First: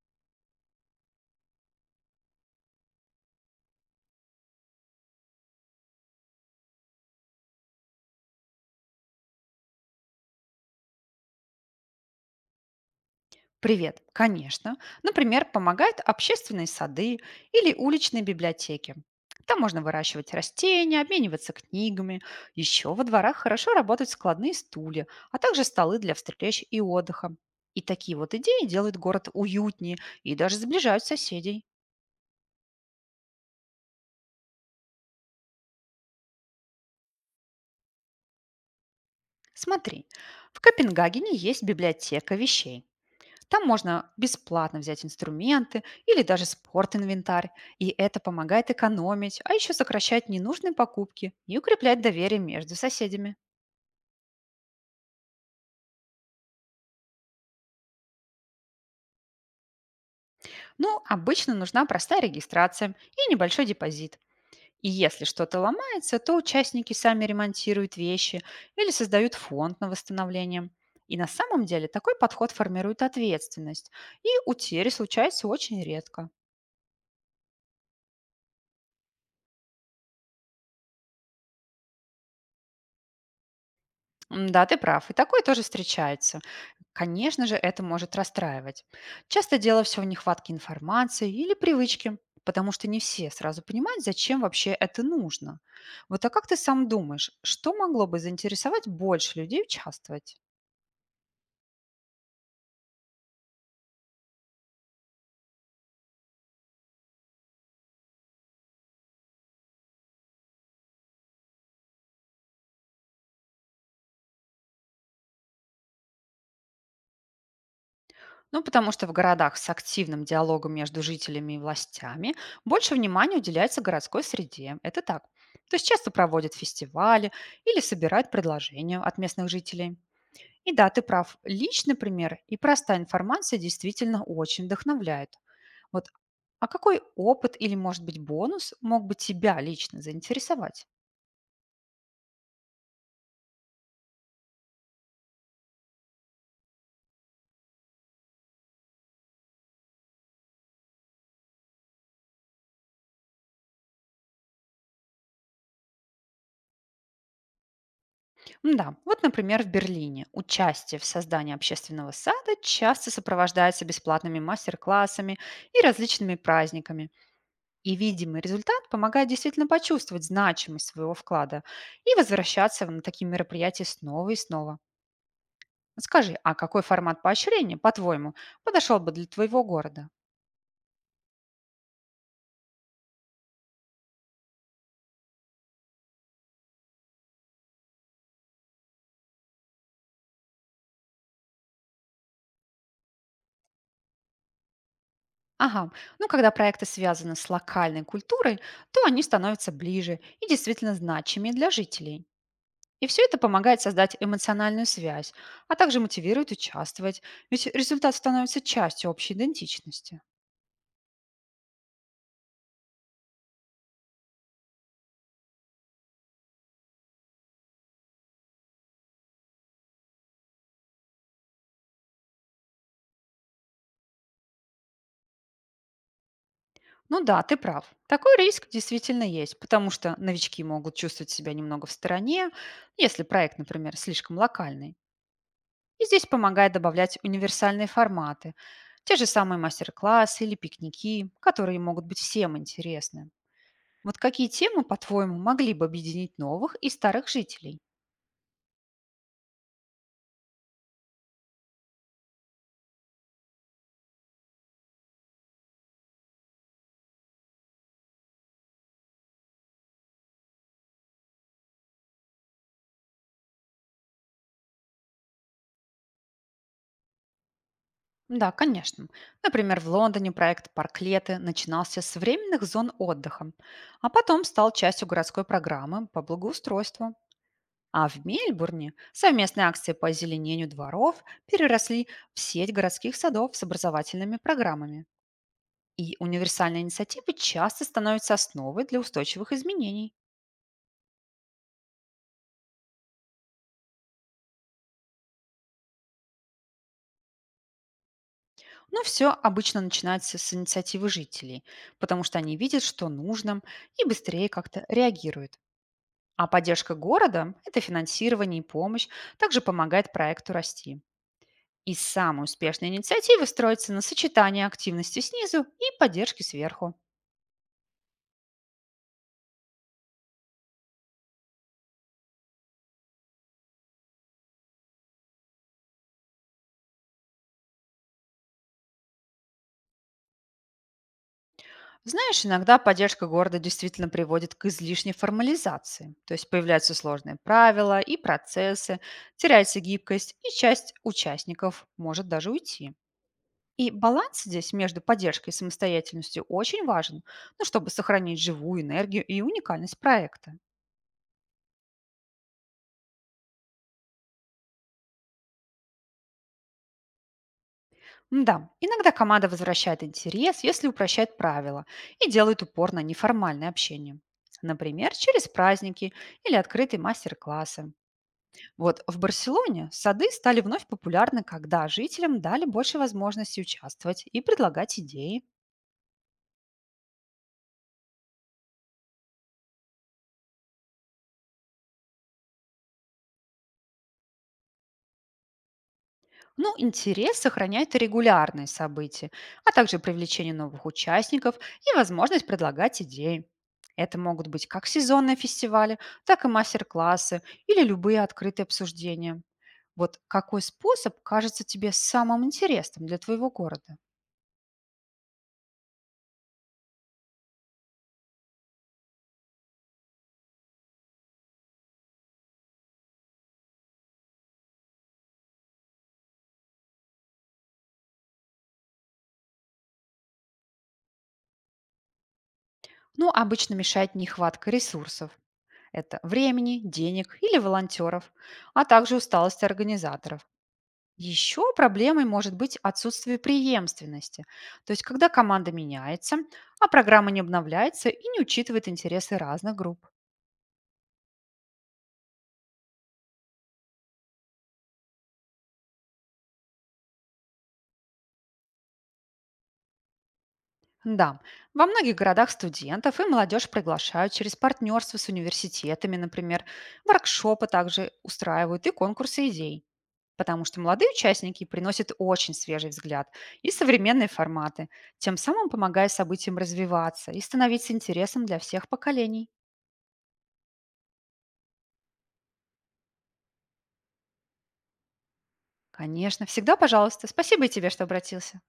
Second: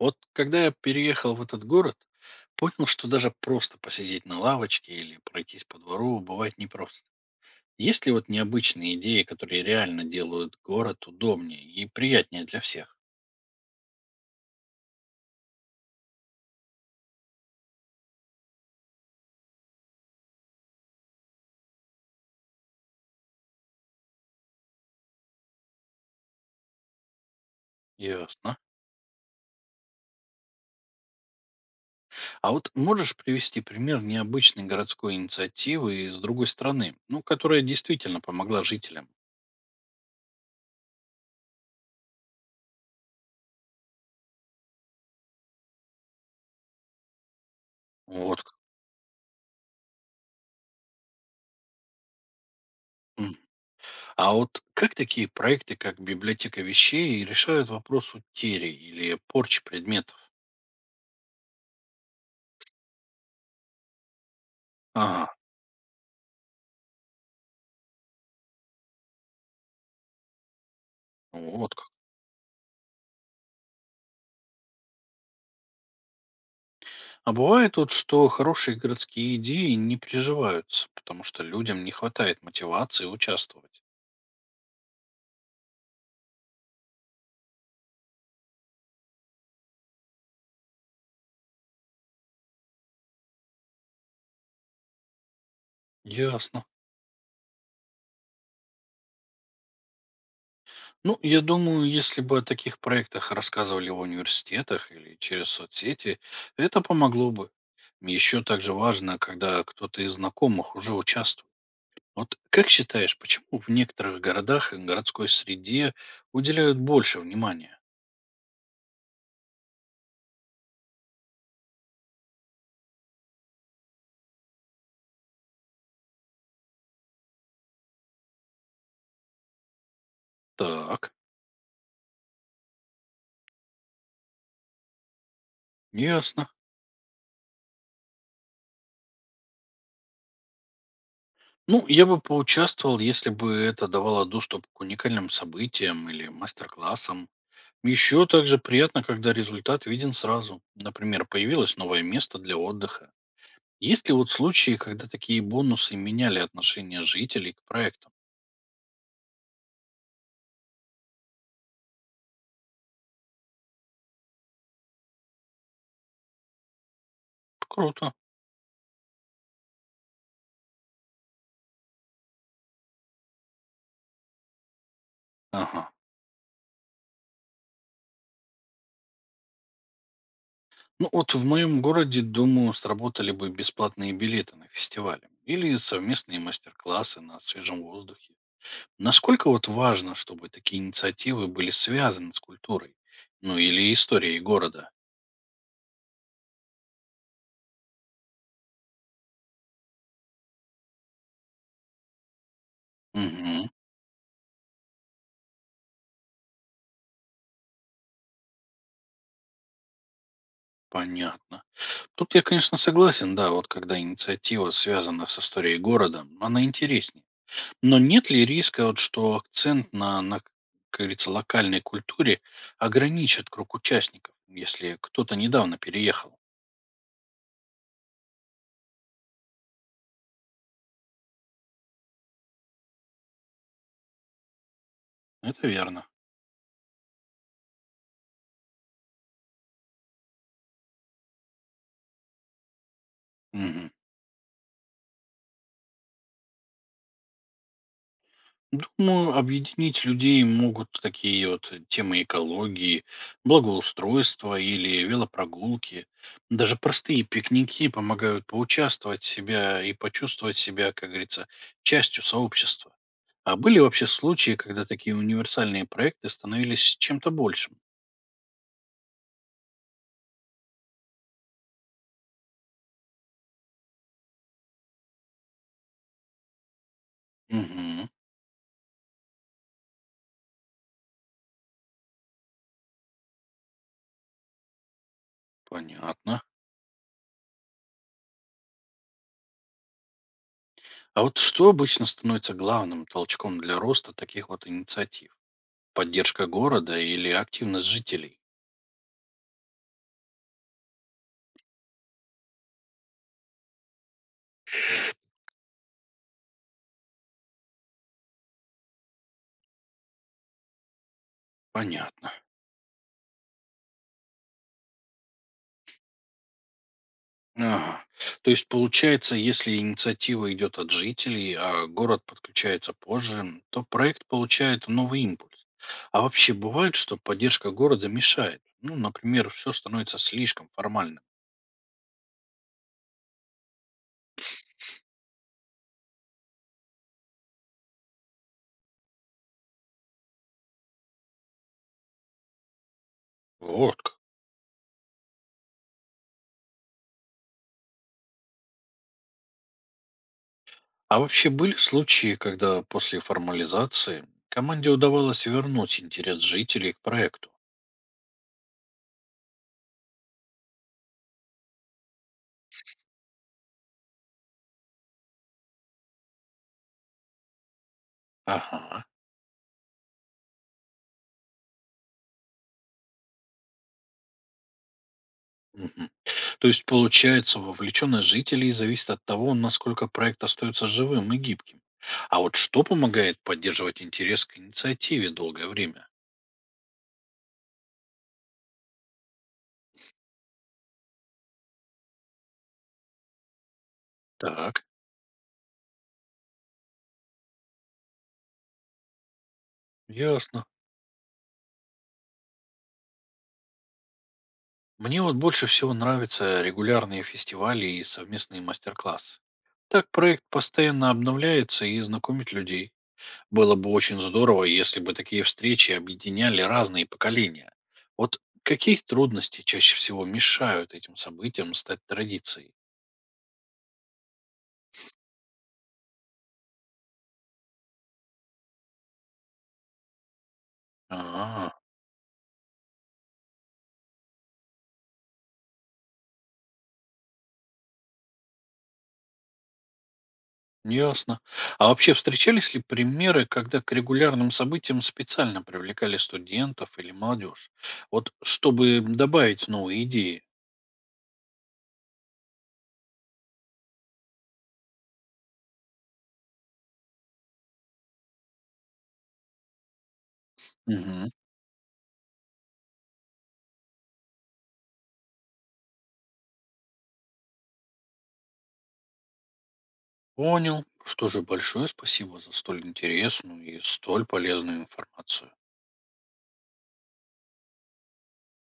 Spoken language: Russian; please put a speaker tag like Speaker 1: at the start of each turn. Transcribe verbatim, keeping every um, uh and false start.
Speaker 1: Вот когда я переехал в этот город, понял, что даже просто посидеть на лавочке или пройтись по двору бывает непросто. Есть ли вот необычные идеи, которые реально делают город удобнее и приятнее для всех?
Speaker 2: Привет, конечно. Например, помогают общественные сады или уличные библиотеки. Там можно выращивать растения, обмениваться книгами. Еще во дворах хорошо работают складные стулья, а также столы для встреч и отдыха. И такие вот
Speaker 1: Ясно.
Speaker 2: идеи делают город уютнее и даже сближают соседей.
Speaker 1: А вот можешь привести пример необычной городской инициативы из другой страны, ну, которая действительно помогла жителям?
Speaker 2: Смотри, в Копенгагене есть библиотека вещей. Там можно бесплатно взять инструменты или даже спорт-инвентарь, и это
Speaker 1: Вот. Как.
Speaker 2: помогает экономить, а еще сокращать ненужные покупки и укреплять доверие между
Speaker 1: М.
Speaker 2: соседями.
Speaker 1: А вот как такие проекты, как библиотека вещей, решают вопрос утерей или порчи предметов?
Speaker 2: Ну, обычно нужна простая регистрация и небольшой депозит. И если
Speaker 1: Ага,
Speaker 2: что-то ломается, то участники сами ремонтируют вещи или создают фонд на восстановление. И на самом
Speaker 1: вот
Speaker 2: деле
Speaker 1: как.
Speaker 2: такой подход формирует ответственность, и утери случаются очень редко.
Speaker 1: А бывает вот, что хорошие городские идеи не приживаются, потому что людям не хватает мотивации участвовать.
Speaker 2: М, Да, ты прав, и такое тоже встречается. Конечно же, это может расстраивать. Часто дело все в нехватке информации или привычке, потому что не все сразу понимают, зачем вообще это нужно. Вот а как ты
Speaker 1: Ясно.
Speaker 2: сам думаешь, что могло бы заинтересовать больше людей участвовать?
Speaker 1: Ну, я думаю, если бы о таких проектах рассказывали в университетах или через соцсети, это помогло бы. Еще также важно, когда кто-то из знакомых уже участвует. Вот как считаешь, почему в некоторых городах и городской среде уделяют больше внимания?
Speaker 2: Ну, потому что в городах с активным диалогом между жителями и властями больше внимания уделяется городской среде. Это так. То есть часто проводят фестивали или собирают предложения от местных жителей. И да, ты
Speaker 1: Так,
Speaker 2: прав. Личный пример и простая информация действительно очень вдохновляют. Вот,
Speaker 1: ясно.
Speaker 2: а какой опыт или, может быть, бонус мог бы тебя лично заинтересовать?
Speaker 1: Ну, я бы поучаствовал, если бы это давало доступ к уникальным событиям или мастер-классам. Еще также приятно, когда результат виден сразу. Например, появилось новое место для отдыха. Есть ли вот случаи, когда такие бонусы меняли отношение жителей к проектам?
Speaker 2: Да, вот, например, в Берлине участие в создании общественного сада часто сопровождается бесплатными мастер-классами и различными праздниками. И
Speaker 1: Круто.
Speaker 2: видимый результат помогает действительно почувствовать значимость своего вклада и возвращаться на такие мероприятия снова и снова.
Speaker 1: Ага.
Speaker 2: Скажи, а какой формат поощрения, по-твоему, подошел бы для твоего города?
Speaker 1: Ну вот в моем городе, думаю, сработали бы бесплатные билеты на фестивале или совместные мастер-классы на свежем воздухе. Насколько вот важно, чтобы такие инициативы были связаны с культурой, ну или историей города?
Speaker 2: Ага, ну когда проекты связаны с локальной культурой, то они становятся ближе и действительно значимее для жителей. И все это
Speaker 1: Мгм,
Speaker 2: помогает создать эмоциональную связь, а также мотивирует участвовать, ведь результат становится частью общей идентичности.
Speaker 1: понятно. Тут я, конечно, согласен, да, вот когда инициатива связана с историей города, она интереснее. Но нет ли риска, вот, что акцент на, на, как говорится, локальной культуре ограничит круг участников, если кто-то недавно переехал?
Speaker 2: Ну да, ты прав. Такой риск действительно есть, потому что новички могут чувствовать себя немного в стороне, если проект, например, слишком локальный.
Speaker 1: Это
Speaker 2: И
Speaker 1: верно.
Speaker 2: здесь помогает добавлять универсальные форматы, те же самые мастер-классы или пикники, которые могут быть всем интересны.
Speaker 1: Мгм.
Speaker 2: Вот какие темы, по-твоему, могли бы объединить новых и старых жителей?
Speaker 1: Думаю, объединить людей могут такие вот темы экологии, благоустройства или велопрогулки. Даже простые пикники помогают поучаствовать себя и почувствовать себя, как говорится, частью сообщества. А были вообще случаи, когда такие универсальные проекты становились чем-то большим?
Speaker 2: Да, конечно. Например, в Лондоне проект «Парклеты» начинался с временных зон отдыха, а потом стал частью городской программы по благоустройству. А
Speaker 1: Угу,
Speaker 2: в Мельбурне совместные акции по озеленению дворов переросли в сеть городских садов с образовательными программами. И
Speaker 1: понятно.
Speaker 2: универсальные инициативы часто становятся основой для устойчивых изменений.
Speaker 1: А вот что обычно становится главным толчком для роста таких вот инициатив? Поддержка города или активность жителей?
Speaker 2: Но все обычно начинается с инициативы жителей, потому что они видят, что нужно, и быстрее как-то реагируют. А поддержка города – это финансирование и помощь, также помогает проекту расти. И
Speaker 1: Понятно.
Speaker 2: самые успешные инициативы строятся на сочетании активности снизу и поддержки сверху.
Speaker 1: Ага. То есть получается, если инициатива идет от жителей, а город подключается позже, то проект получает новый импульс. А вообще бывает, что поддержка города мешает. Ну, например, все становится слишком формальным.
Speaker 2: Знаешь, иногда поддержка города действительно приводит к излишней формализации. То есть появляются сложные правила и процессы, теряется гибкость, и часть участников может даже уйти. И
Speaker 1: Вот как.
Speaker 2: баланс здесь между поддержкой и самостоятельностью очень важен, ну, чтобы сохранить живую энергию и уникальность проекта.
Speaker 1: А вообще были случаи, когда после формализации команде удавалось вернуть интерес жителей к проекту?
Speaker 2: Да, иногда команда возвращает интерес, если упрощает правила и делает упор на неформальное общение. Например, через праздники или открытые мастер-классы. Вот
Speaker 1: Ага.
Speaker 2: в Барселоне сады стали вновь популярны, когда жителям дали больше возможностей участвовать и предлагать идеи.
Speaker 1: Мгм. То есть получается, вовлеченность жителей зависит от того, насколько проект остается живым и гибким. А вот что помогает поддерживать интерес к инициативе долгое время?
Speaker 2: Ну, интерес сохраняет и регулярные события, а также привлечение новых участников и возможность предлагать идеи. Это могут быть
Speaker 1: Так,
Speaker 2: как сезонные фестивали, так и мастер-классы или любые открытые обсуждения. Вот какой
Speaker 1: ясно.
Speaker 2: способ кажется тебе самым интересным для твоего города?
Speaker 1: Мне вот больше всего нравятся регулярные фестивали и совместные мастер-классы. Так проект постоянно обновляется и знакомит людей. Было бы очень здорово, если бы такие встречи объединяли разные поколения. Вот какие трудности чаще всего мешают этим событиям стать традицией?
Speaker 2: Ну, обычно мешает нехватка ресурсов. Это времени, денег или волонтеров, а также усталость организаторов. Еще
Speaker 1: Ага.
Speaker 2: проблемой может быть отсутствие преемственности, то есть когда команда меняется, а программа не обновляется и не учитывает интересы разных групп.
Speaker 1: Ясно. А вообще встречались ли примеры, когда к регулярным событиям специально привлекали студентов или молодежь? Вот чтобы добавить новые идеи.
Speaker 2: Да, во многих городах студентов и молодежь приглашают через партнерство с университетами, например, воркшопы также устраивают и конкурсы идей. Потому что молодые
Speaker 1: Мгм.
Speaker 2: участники приносят очень свежий взгляд и современные форматы, тем самым помогая событиям развиваться и становиться интересным для всех поколений.
Speaker 1: Понял. Что же, большое спасибо за столь интересную и столь полезную информацию.
Speaker 2: Конечно, всегда пожалуйста. Спасибо и тебе, что обратился.